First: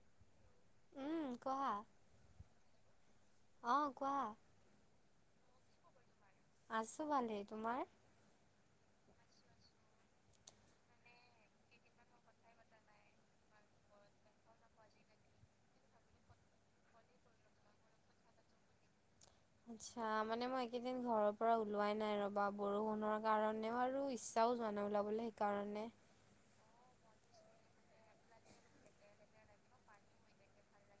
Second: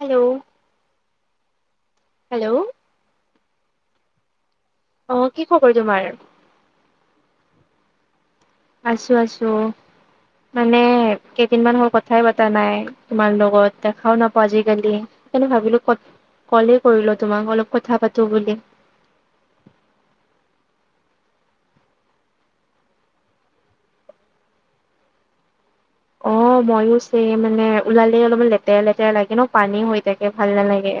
Hello, উম, কোৱা। Hello, অ, কোৱা। অ, কি খবৰ তোমাৰ? আছো ভালেই, তোমাৰ? আছো - আছো মানে কেইদিনমান হল কথাই পতা নাই। তোমাৰ লগত দেখাও নাপাও আজিকালি সেইকাৰণে ভাবিলো ক কলে কৰিলো তোমাক অলপ কথা পাতো বুলি। আচ্ছা মানে মই এইকেইদিন ঘৰৰ পৰা ওলোৱাই নাই ৰবা বৰষুণৰ কাৰণেও আৰু ইচ্ছাও যোৱা নাই ওলাবলৈ সেইকাৰণে। অ, মইও চেম মানে ওলালে অলপমান লেতেৰা - লেতেৰা লাগে ন পানী হৈ থাকে ভাল নালাগে।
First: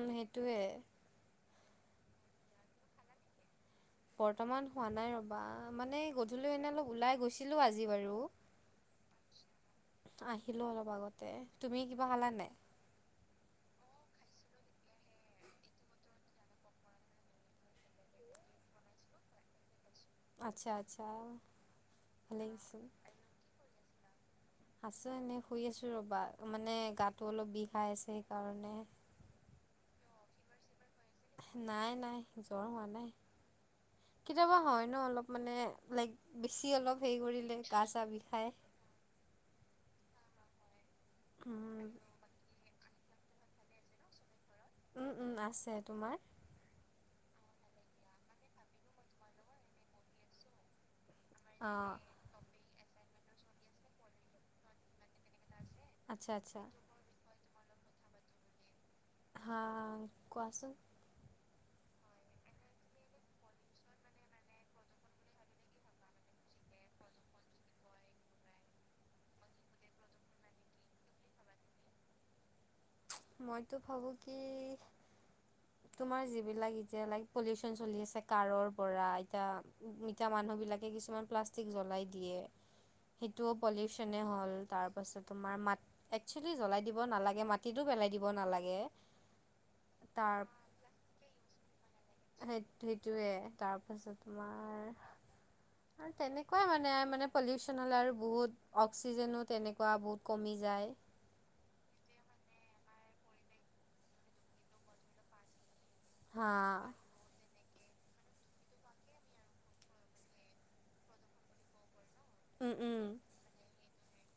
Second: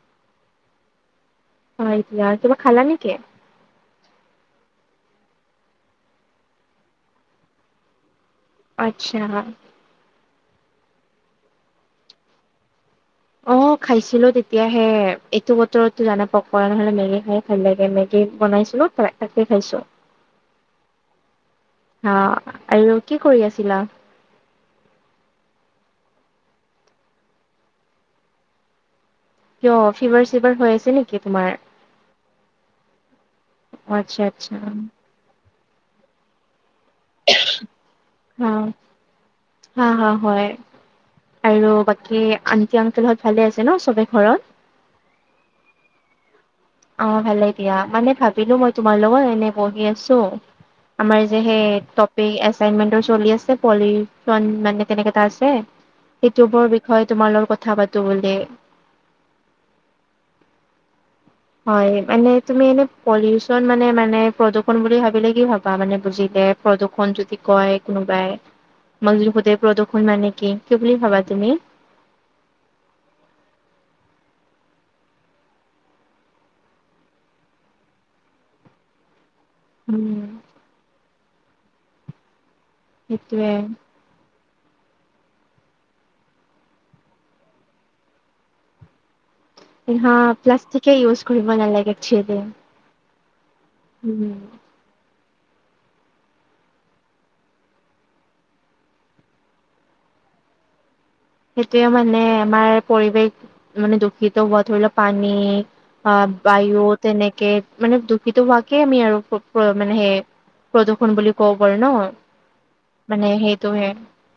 উম সেইটোৱে। হয়, এতিয়া কিবা খালা নেকি? বৰ্তমান খোৱা নাই ৰবা, মানে গধূলি এনে অলপ ওলাই গৈছিলো আজি বাৰু। আচ্ছা। আহিলো অলপ আগতে, তুমি কিবা খালানে নাই? অ, খাইছিলো তেতিয়াহে এইটো বতৰতো জানা পকৰা নহলে মেগি খাই ভাল লাগে মেগী বনাইছিলো ত তাকে খাইছো। আচ্ছা আচ্ছা অ, ভালে গৈছিল আৰু কি কৰি আছিলা? আছো এনেই শুই আছো ৰবা মানে গাটো অলপ বিষাই আছে সেইকাৰণে। কিয় ফিভাৰ চিভাৰ হৈ আছে নেকি? তোমাৰ? নাই - নাই জ্বৰ হোৱা নাই। অ' আচ্ছা আচ্ছা কেতিয়াবা হয় ন অলপ মানে লাইক বেছি অলপ হেৰি কৰিলে গা চাহ বিষাই। হা হা - হা হয় আৰু উম, বাকী আন টি, আক্লল হঁত ভালে আছে ন চবে ঘৰত? উম - উম আছে, তোমাৰ? অ, ভালে দিয়া মানে ভাবিলো মই তোমাৰ লগত এনে বহি আছো আমাৰ যে সেই টপিক এচাইনমেন্টৰ চলি আছে পলিশন মানে তেনেকে এটা আছে আচ্ছা, সেইটো আচ্ছা ওপৰত বিষয়ে তোমাৰ লগৰ কথা পাতো বুলি। হা কোৱাচোন। হয় সেইকাৰণে মানে তুমি এনে পলিউচন মানে মানে প্ৰদূৰষণ বুলি ভাবিলে কি ভাবা মানে বুজিলে প্ৰদূ্ষণ যদি কয় কোনোবাই? তোমাক যদি সোধে প্ৰদূষণ মানে কি? কি বুলি ভাবা তুমি? মইতো ভাবো কি তোমাৰ যিবিলাক এতিয়া লাইক পলিউচন চলি আছে কাৰৰ পৰা এতিয়া উম, মিতা মানুহ বিলাকে কিছুমান প্লাষ্টিক জ্বলাই দিয়ে সেইটোৱে সেইটো পলিউ উচনে হ'ল তাৰপাছত তোমাৰ মাত একচুৱেলি জ্বলাই দিব নালাগে মাটিতো পেলাই দিব নালাগে। হা তাৰ প্লাষ্টিকে ইউজ কৰিব নালাগে এক্সুৱেলি। সেই সেইটোৱে তাৰপাছত তোমাৰ আৰু তেনেকুৱাই মানে মানে পলিউচন হ'লে আৰু বহুত অক্সিজেনো তেনেকুৱা বহুত কমি যায়। সেইটোয়ে মানে আমাৰ পৰিৱেশ মানে দূষিত হোৱা ধৰি লও পানী, অ হা বায়ু তেনেকে মানে দুখিত হোৱাকে আমি আৰু মানে সেই প্ৰদূৰ্ষণ বুলি কব পাৰো ন। উম উম মানে সেইটোহে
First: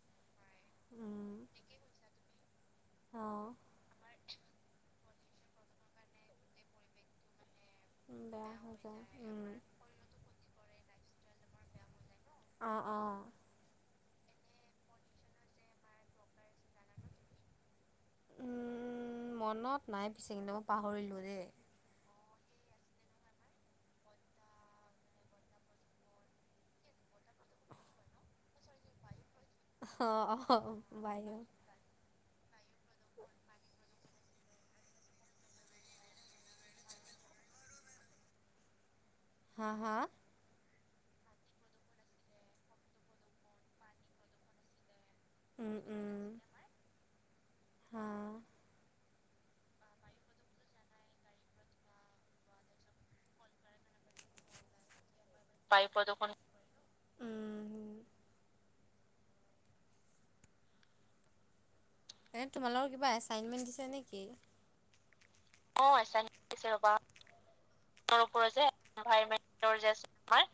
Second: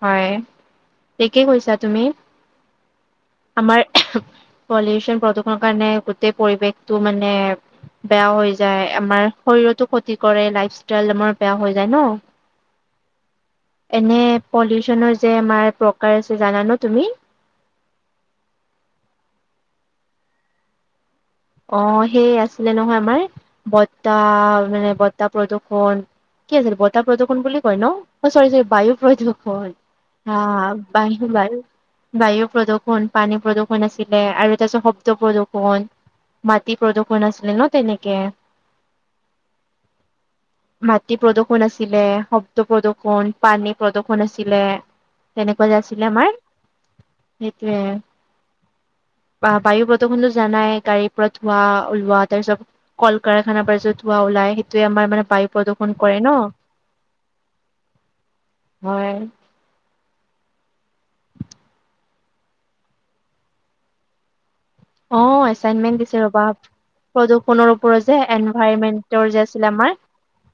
হয় থিকে উম কৈছা তুমি। তুমি অ' আমাৰ পলিউচন প্ৰদূষণৰ কাৰণে গোটেই পৰিৱেশটো মানে বেয়া হৈ যায় আমাৰ শৰীৰতো ক্ষতি কৰে লাইফ ষ্টাইল আমাৰ বেয়া হৈ যায় ন। অ' অ' এনে পলিউচনৰ যে আমাৰ প্ৰকাৰ আছে জানা ন তুমি। উম মনত নাই পিছে কিন্তু মই পাহৰিলোঁ দেই। অ সেই আছিলে নহয় আমাৰ বতাহ মানে বতাহ প্ৰদূৰ্ষন কি আছিল বতাহ প্ৰদূষণ বুলি কয় ন অ, চৰি - চৰি বায়ু প্ৰদূষণ। অ' হা অ' বাই বায়ু-বায়ু। বায়ু প্ৰদূৰণ পানী প্ৰদূৰ্ষণ আছিলে আৰু তাৰপিছত শব্দ প্ৰদূৰ্ষন। মাটি প্ৰদূষণ আছিলে ন তেনেকে। হা - হা। মাটি প্ৰদৰ্শন আছিলে শব্দ প্ৰদূৰ্শন পানী প্ৰদূৰ্শন আছিলে। তেনেকুৱা যে উম আছিলে উম আমাৰ সেইটোয়ে। হা বা বায়ু প্ৰদূষনতো জানাই গাড়ীৰ পৰা ধোৱা ওলোৱা তাৰপিছত কল কাৰখানা পাৰ যত ধোৱা ওলাই সেইটোৱে আমাৰ মানে বায়ু প্ৰদূৰ্ষন কৰে ন। উম হয়। সে তোমালোকৰ কিবা এছাইনমেণ্ট দিছে নেকি। অ অ, এচাইনমেন্ট দিছে আছে ৰবা প্ৰদূষণৰ ওপৰত যে তওৰ ওপৰত যে যে আছিলে এনভাইৰমেন্টৰ আমাৰ যে। হয়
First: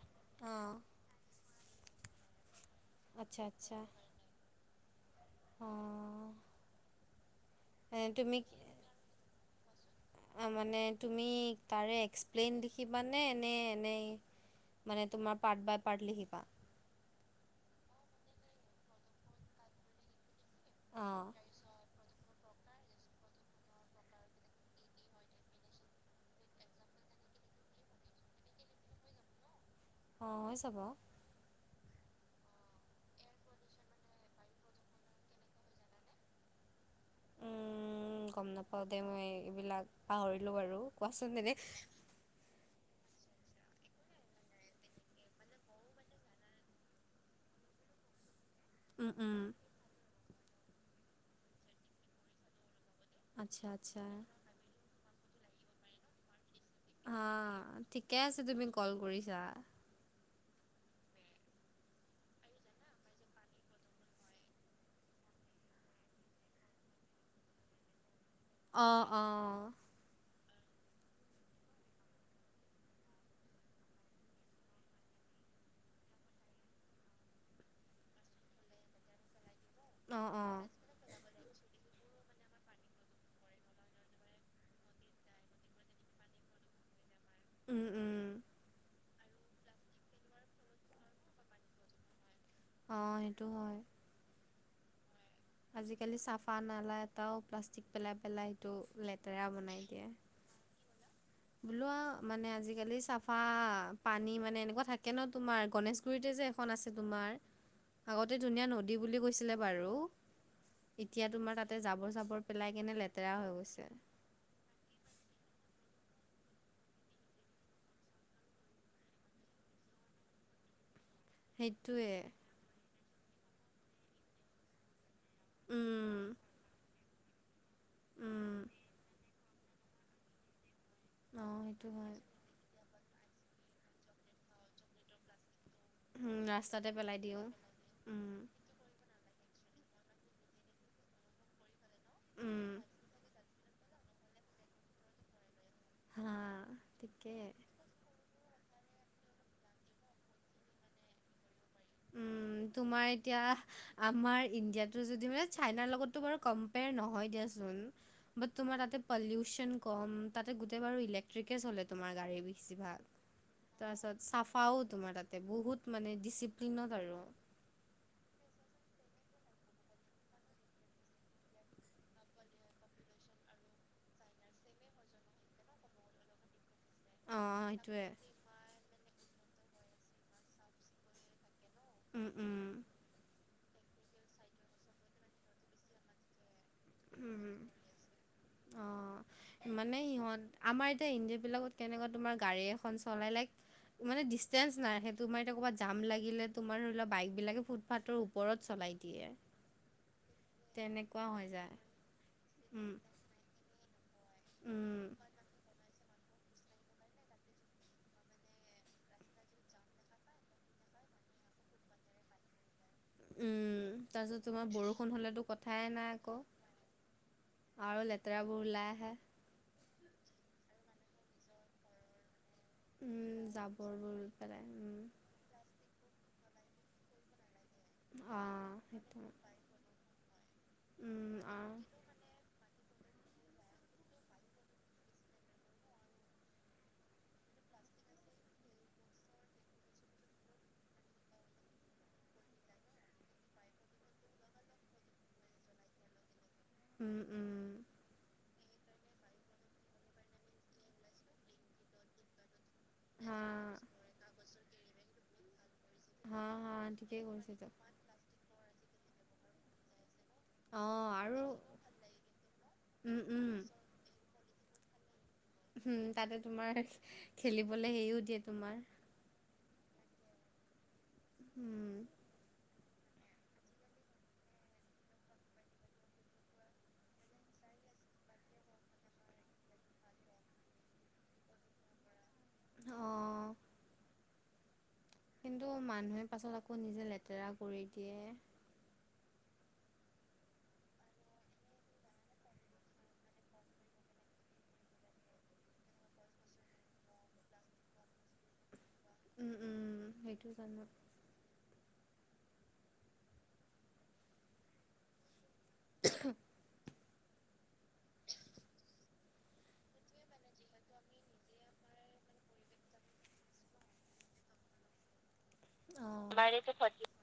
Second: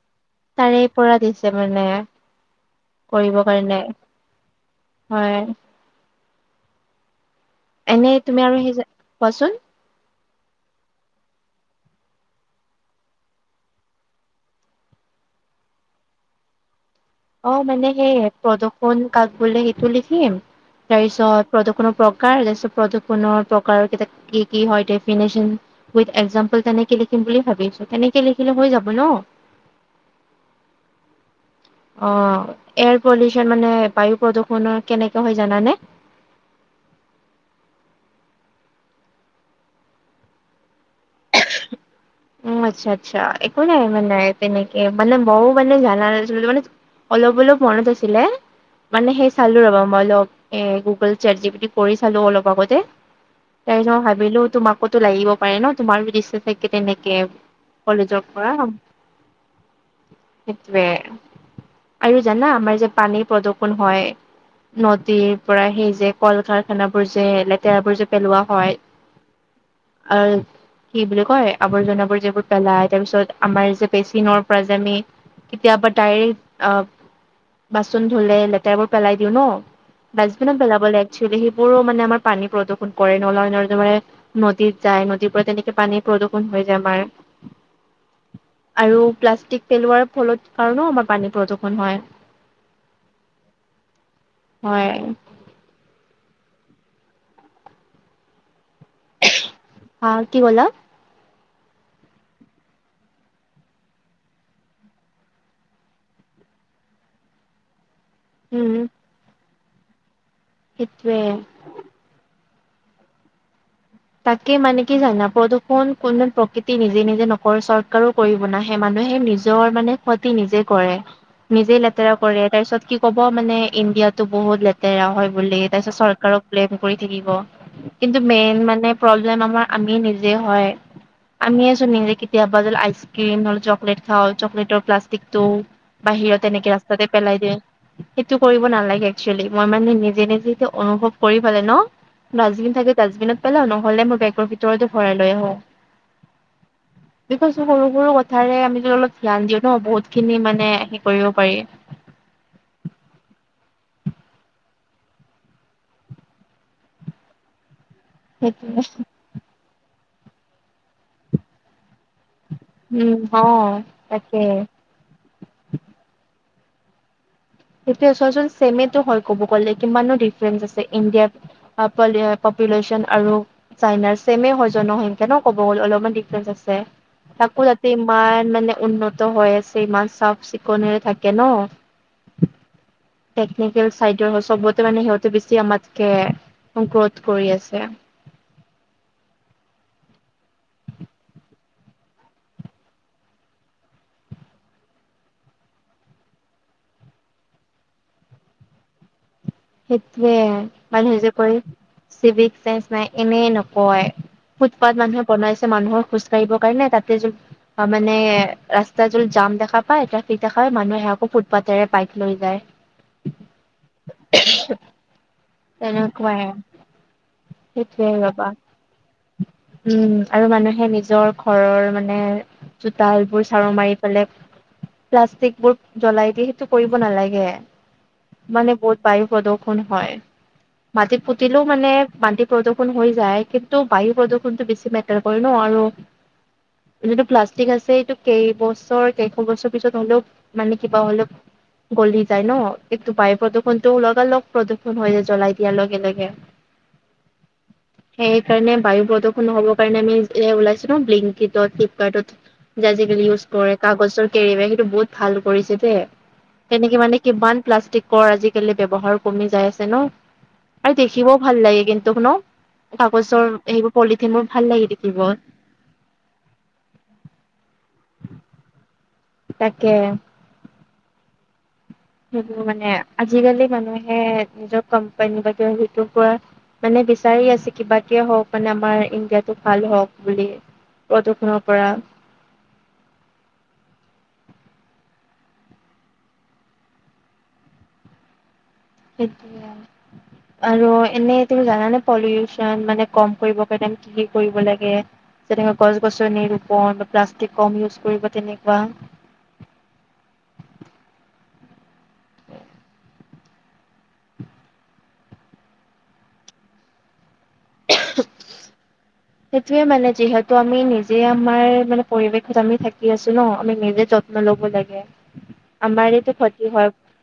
অ, তাৰে পৰা দিছে মানে কৰিব আচ্ছা আচ্ছা কাৰণে হয়। অ', এই এনে তুমি আৰু সেই কোৱাচোন মানে তুমি তাৰে এক্সপ্লেইন লিখিবানে নে এনেই মানে তুমাৰ পাৰ্ট বাই পাৰ্ট লিখিবা। অ, মানে সেই প্ৰদৰ্শন কাজ বোলে সেইটো লিখিম অঁ তাৰপিছত প্ৰদূষণ প্ৰকাৰ প্ৰ কোনো প্ৰকাৰৰ কি - কি হয় ডফনেচ উইথ এক্সামপল তেনেকে লিখিম বুলি ভাবিছো তেনেকে লিখিলে হৈ যাব ন। অ, হৈ যাব। অ, এয়াৰ পলিউচন মানে বায়ু প্ৰদূষণৰ কেনেকে হয় জানানে? উম, গম নাপাও দে মই এইবিলাক পাহৰিলো বাৰু কোৱাচোন তেনে। উম, আচ্ছা - আচ্ছা এইো নাই মানে তেনেকে মানে ব বে জানছিল মানে অলপ - অলপ মনত আছিলে। মানে উম সেই উম চালো ৰবা মই অলপ এ গুগল চেট যি পিচি কৰি চালো অলপ আগতে। আচ্ছা তাই আচ্ছা ভাবিলো তোমাকোতো লাগিব পাৰে ন তোমাৰো দৃশ্য চ তেনেকে হা ঠিকে কলেজক আছে কৰা তুমি কল কৰিছা সেটোৱে। আৰু জানা আমাৰ যে পানীৰ প্ৰদূষন হয়। নদীৰ পৰা সেই যে কল কাৰখানা বোৰ যে লেতেৰা বোৰ যে পেলোৱা। হয় অ', অ ', আৰু কি বুলি কয়। আৱৰ্জনাবোৰ যবোৰ পেলাই তাৰ পিছত আমাৰ যে পেচিনৰ পৰা যে আমি। কেতিয়াবা ডাইৰেক্ট অ, বাচন ধুলে লেতেৰাবোৰ পেলাই দিও ন। অঁ ডাষ্টবিনত অঁ পেলাব লাগ একুৱেল সেইবোৰো মানে আমাৰ পানী প্ৰদূষণ কৰে নয় [unintelligible] নদীত যায় নদীৰ পৰা তেনেকে পানীৰ প্ৰদূষণ হৈ যায় আমাৰ। উম-উম। আৰু প্লাষ্টিক পেলোৱাৰ ফলত কাৰণেও আমাৰ পানী প্ৰদূষন হয়। অ, সেইটো হয়। হয়। আজিকালি চাফা নালা এটাও প্লাষ্টিক পেলাই - পেলাই সেইটো লেতেৰা বনাই। হা কি ক'লা? বোলোৱা মানে আজিকালি চাফা পানী মানে এনেকুৱা থাকে ন তোমাৰ গনেশ খুুৰতে যে এখন আছে তোমাৰ উ [inaudible] আগতে ধুনীয়া নদী বুলি কৈছিলে বাৰু সেইটোৱে এতিয়া তোমাৰ তাত তাতে জাবৰ চাবৰ পেলাই কেনে লেতেৰা হৈ গৈছে। তাকে মানে কি জানা প্ৰদূৰষণ কোনো প্ৰকৃতি নিজে নিজে নকৰৰে চৰকাৰো কৰিব নাহে মানুহে নিজৰ মানে ক্ষতি নিজে কৰে। নিজেই সেইটোৱে লেতেৰা কৰে তাৰ পিছত কি ক'ব মানে ইণ্ডিয়াতো বহুত লেতেৰা হয় বুলি তাৰপিছত উম চৰকাৰক ব্লেম কৰি থাকিব। কিন্তু মেইন উম মানে আমাৰ আমিয়ে নিজে হয়, অ আমিয়ে সেইটো চোন নিজে হয় এতিয়া বদল আইচক্ৰীম নহলে চকলেট খাওঁ চকলেটৰ প্লাষ্টিকটো বাহিৰত এনেকে ৰাস্তাতে পেলাই দিয়ে উম সেইটো কৰিব নালাগে এক্সুৱেলী। মই মানে নিজে নিজে অনুভৱ কৰি পালে ন উম ডাষ্টবিন থাকে ডাষ্টবিনত পেলা ন হ'লে মই বেগৰ ভিতৰতে ভৰাই লৈ আহো। হা ঠিকে। বিকজ সৰু সৰু কথাৰে আমি অলপ ধ্যান দিওঁ ন বহুত খিনি মানে হে কৰিব পাৰি। উম, তোমাৰ এতিয়া আমাৰ ইণ্ডিয়াতো যদি মানে চাইনাৰ লগতো বাৰু কম পেয়াৰ নহয় দিয়াচোন। বাট সেইটোৱে তোমাৰ তাতে পলিউশন কম তাতে গোটেই বাৰু ইলেক্ট্ৰিকে চলে তোমাৰ গাড়ী বেছিভাগ। উম অ তাৰপিছত তাকে চাফাও তোমাৰ তাতে বহুত মানে ডিচিপ্লিনত আৰু। সেইটোৱে চোৱা চোৱা ছেমেটো হয় ক'ব গ'লে কিমানো ডিফাৰেন্ঞ্চ আছে ইণ্ডিয়াৰ পপুলেশ্যন আৰু চাইনাৰ ছেমে হয় জনসংখ্যা ন ক'ব গ'ল অলপমান ডিফাৰেন্ঞ্চ আছে। তাকো অ', যাতে সেইটোৱে ইমান মানে উন্নত হৈ আছে ইমান চাফ চিকুণৰে থাকে ন। উম উম। টেকনিকেল চাইডৰ চবতে মানে সিহঁতে বেছি আমাতকে। গ্ৰথ উম কৰি উম আছে অহ। মানে সিহঁত আমাৰ এতিয়া ইন্দিয়া বিলাকত কেনেকা তোমাৰ গাড়ী এখন চলালে মানে ডিচেঞ্চ নাৰাখে তোমাৰ এতিয়া ক'ৰবাত জাম লাগিলে তোমাৰ ধৰি লোৱা বাইক বিলাকে ফুটপাৰ ও পৰত চলাই দিয়ে। সেইটোয়ে মানুহ তেনেকুৱা যে হৈ কয় যায়। চিভিক চেন্স উম, নাই। এনেই নকয় ফুটপাত উম, মানুহে বনাইছে মানুহৰ খোজ কাঢ়িবৰ কাৰণে তাতে যদি মানে ৰাস্তা জোত জাম দেখা পায় ট্ৰেফিক দেখাাই মানুহে আকৌ ফুটপাতেৰে বাইক লৈ যায়। উম তাৰপিছত তোমাৰ বৰষুণ হলেতো ক তেনেকুৱাই আৰু সেইটয়ে ৰবা। লেতেৰাবোৰ ওলাই আহে, উম আৰু মানুহে নিজৰ ঘৰৰ মানে জোতাল উম, বোৰ ঝাৰু মাৰি জাবৰবোৰ পেলায় লৈ পেলাই উম, প্লাষ্টিক বোৰ জ্বলাই দিয়ে সেইটো কৰিব নালাগে আ, মানে বহুত সেইটো বায়ু প্ৰদূ ষন হয়। মাটিত উম, আ, পুতিলেও মানে মাটি প্ৰদূৰণ হৈ যায় কিন্তু বায়ু প্ৰদূৰণতটো বেছি মেটাৰ কৰে ন। আৰু যিটো প্লাষ্টিক আছে এইটো কেইবছৰ কেইশ বছৰ পিছত হ'লেও মানে কিবা হ'লেও গলি যায় ন, কিন্তু বায়ু প্ৰদূৰণতটো লগা লগ প্ৰদূষণ হৈ যায় জ্বলাই দিয়াৰ লগে লগে। উম উম। সেই সেইকাৰনে বায়ু প্ৰদূৰষণ নহব কাৰণে আমি এ ওলাইছে ন বিলিংকিডত, ফ্লিপকাৰ্টত যে আজিকালি হা, ইউজ কৰে কাগজৰ কেৰিবেগ সেইটো বহুত ভাল কৰিছে দে। হা, হা, তেনেকে মানে ঠিকেই কৰিছে কিমান তই। প্লাষ্টি কৰ আজিকালি ব্যৱহাৰ কমি যাই আছে ন আৰু দেখিবও ভাল লাগে কিন্ত ন উম, উম, কাগজৰ সেইবোৰ পলিথিন বোৰ ভাল লাগে দেখিব। উম তাতে তোমাৰ খেলিবলৈ হেৰিও দিয়ে তোমাৰ তাকে। উম। সেইটো মানে আজিকালি মানুহে নিজৰ কোম্পানী বা সেইটো কোৱা মানে বিচাৰি আছে কিবা কে হওক মানে আমাৰ ইণ্ডিয়াটো ভাল হওক বুলি পদূষুণৰ পৰা। অহ। কিন্তু মানুহে পাছত আকৌ নিজে লেতেৰা কৰি দিয়ে। এতিয়া আৰু এনেই তুমি জানানে পলিউশ্যন মানে কম কৰিব কাৰণে কি কি কৰিব লাগে? যেনেক গছ গছনি ৰুপন বা প্লাষ্টিক কম ইউজ কৰিব তেনেকুৱা উম উম সেইটো জানো [unintelligible] [unintelligible] সেইটোয়ে মানে যিহেতু আমি নিজে আমাৰ মানে পৰিৱেশত আমি থাকি আছো ন আমি নিজে যত ন ল'ব লাগে। আমাৰেতো আমাৰ ক্ষতি হয় এইটো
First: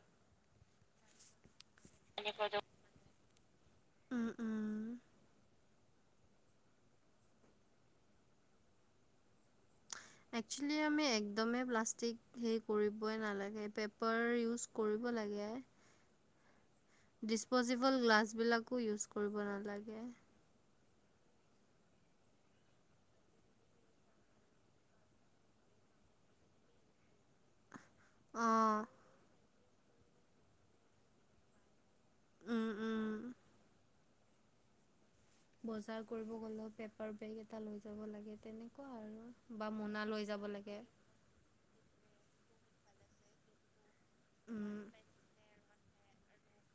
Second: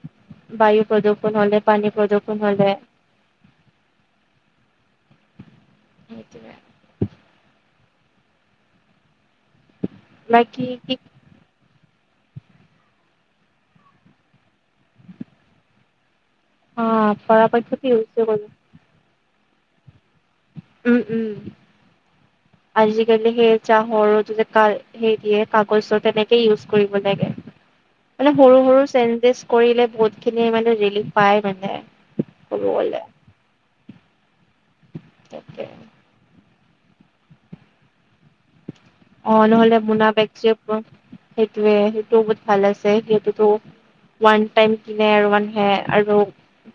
বায়ু প্ৰদূৰষণ হ'লে পানী প্ৰদূৰষণ হ'লে উম, উম। সেইটোৱে বাকী একচেলি কি আমি একদমেই প্লাষ্টিক সেই কৰিবই নালাগে পেপাৰ ইউজ কৰিব লাগে অ পৰাপক্ষত ডিছপ'জিবল ইউজ কৰিব গ্লাছবিলাকো ইউজ কৰিব নালাগে উম উম আজিকালি সেই চাহৰ যোতে কাৰ হেৰি দিয়ে কাগজ তেনেকে ইউজ কৰিব লাগে মানে সৰু অ', সৰু চেঞ্জেছ কৰিলে বহুত খিনি মানে ৰিলিফ পায় মানে কব উম, গলে। উম। তাকে বজাৰ কৰিব গ'লেও পেপাৰ বেগ এটা লৈ যাব লাগে তেনে কোৱা আৰু বা‌ মোনা লৈ যাব লাগে সেইটোৱে সেইটোত ভাল আছে সেইতোটো ওৱান টাইম উম, কিনে আৰু ওৱান হে আৰু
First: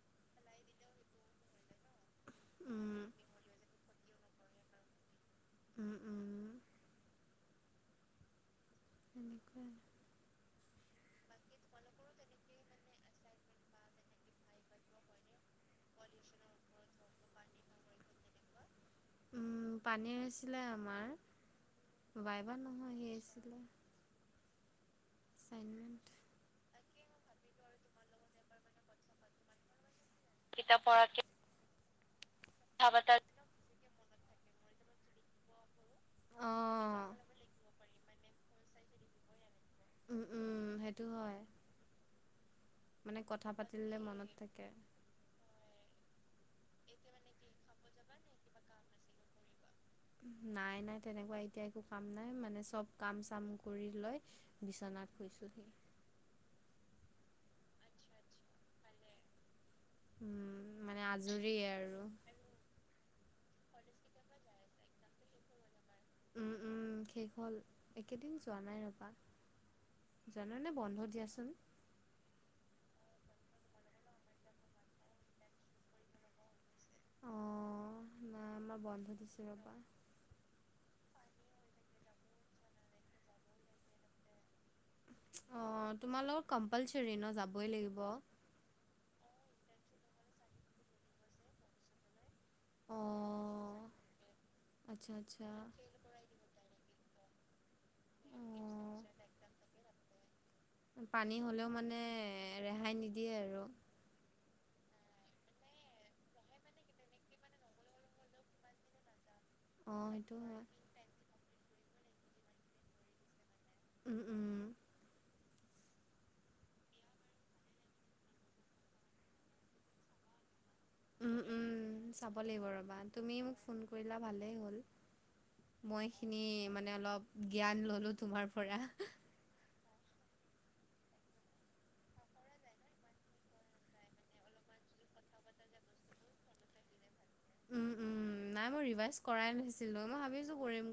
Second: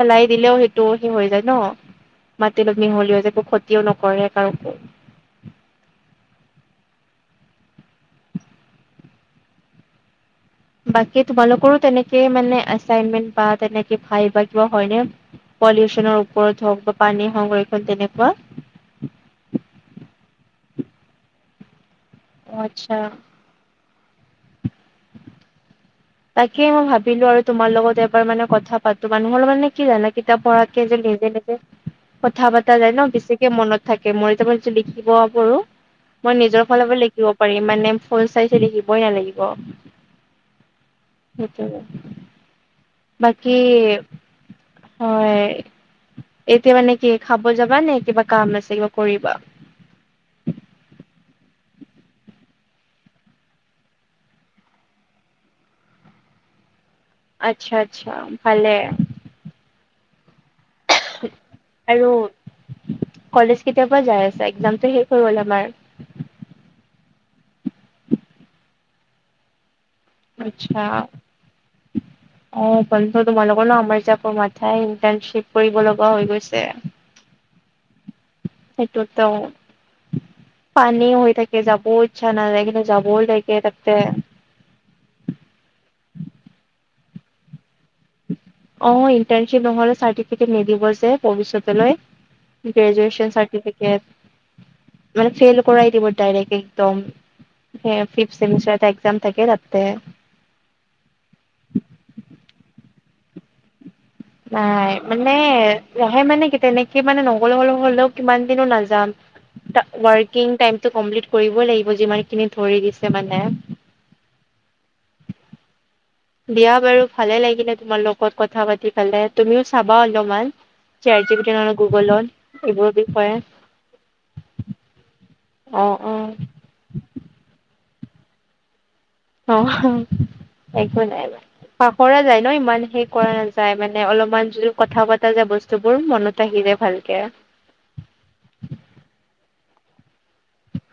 পেলাই দিলেও সেইটো সেই হৈ যায় ন মাটিৰ লগত উম, মিহলিও যে একো ক্ষতিও নকৰে কাৰোকো উম উম এনেকুৱাই। বাকি তোমালোকৰো তেনেকে মানে এছাইনমেণ্ট বা তেনেকে ভাইবাৰ কিবা হয় নে পলিউশ্যনৰ ওপৰত হওক বা পানীৰ সংৰক্ষণ তেনেকুৱা উম পানী আছিলে আমাৰ অ বাইবাৰ নহয় আচ্ছা সেই আছিলে চাইনমেণ্ট তাকেই মই ভাবিলো আৰু তোমাৰ লগত এবাৰ মানে কথা পাতো মানুহৰ মানে কি জানে কিতাপ পঢ়াতকে যে লেবে লেবে কথা পতা যায় ন বেছিক মনত থাকে মই এতিয়া যে লিখিব পাৰো মই নিজৰ ফালৰ অ', পৰা লিখিব পাৰিম মানে। ফল চাই চাই লিখিবই নালাগিব উম, উম সেই সেইটোৱে। মানে কথা বাকী পাতি থাকে হয় এতিয়া মানে কি খাব যাবা নে কিবা কাম আছে কিবা কৰিবা? নাই-নাই, তেনেকুৱা এতিয়া একো কাম নাই মানে চব কাম চাম কৰি লয় বিচনাত শুইছোঁহি। আচ্ছা-আচ্ছা ভালে। উম, মানে আজৰিয়ে আৰু। কলেজ কেতিয়াৰ পৰা যাই আছা, একজামত শেষ হৈ গল আমাৰ? উম উম, শেষ হ'ল একেদিন যোৱা নাই ৰবা। জানানে আচ্ছা। বন্ধ দিয়াচোন অ', বন্ধ তোমালোকৰ ন আমাৰ যে আকৌ মাথাই ইণ্টাৰ্ণশ্বিপ কৰিব লগা হৈ গৈছে। অ', নাই আমাৰ বন্ধ সেইটোতো দিছো ৰবা। পানী হৈ থাকে যাব ইচ্ছা নাযায় কিন্তু যাবও লাগে তাতে। অ', তোমালোকৰ কম্পালচৰি ন যাবই লাগিব? অ', ইণ্টাৰশ্বিপ নহলে চাৰ্টিফিকেট নিদিব যে ভৱিষ্যতলৈ। গ্ৰেজুৱেচন অঁ চাৰ্টিফিকেট, আচ্ছা মানে আচ্ছা ফেইল কৰাই দিব ডাইৰেক্ট একদম। হে ফিফথ চেমিষ্টাৰ এটা অঁ এক্সাম থাকে তাতে। পানী হ'লেও মানে ৰেহাই নিদিয়ে আৰু। নাই। মানে, ৰেহাই মানে, কি তেনেকে মানে, নগ'লে হ'লে হ'লেও, কিমান দিননো নাযাম। অঁ সেইটো ৱৰ্কিং হয় টাইমতো, কমপ্লিট কৰিবই লাগিব, যিমানখিনি ধৰি দিছে মানে। উম, উম। দিয়া বাৰু ভালে লাগিলে, তোমাৰ লগত কথা পাতি পেলাই। তুমিও চাবা অলপমান? Set G um! P T নহ'লে উম! গুগলত চাব লাগিব, এইবোৰৰ ৰ'বা। বিষয়ে তুমি মোক ফোন কৰিলা, ভালেই হ'ল। অ মই অ এইখিনি, মানে অলপ, জ্ঞান ললোঁ তোমাৰ পৰা। অ'! একো নাই, মা পাহৰা যায় ন'! ইমান সেই, কৰা নাযায়। মানে, অলপমান যদি কথা পতা যাই বস্তু। বস্তুবোৰ মনত আহি যাই ভালকে। উম, উম! নাই, মই ৰিভাইজ কৰাই নাছিলোঁ। মই ভাবিছোঁ! কৰিম।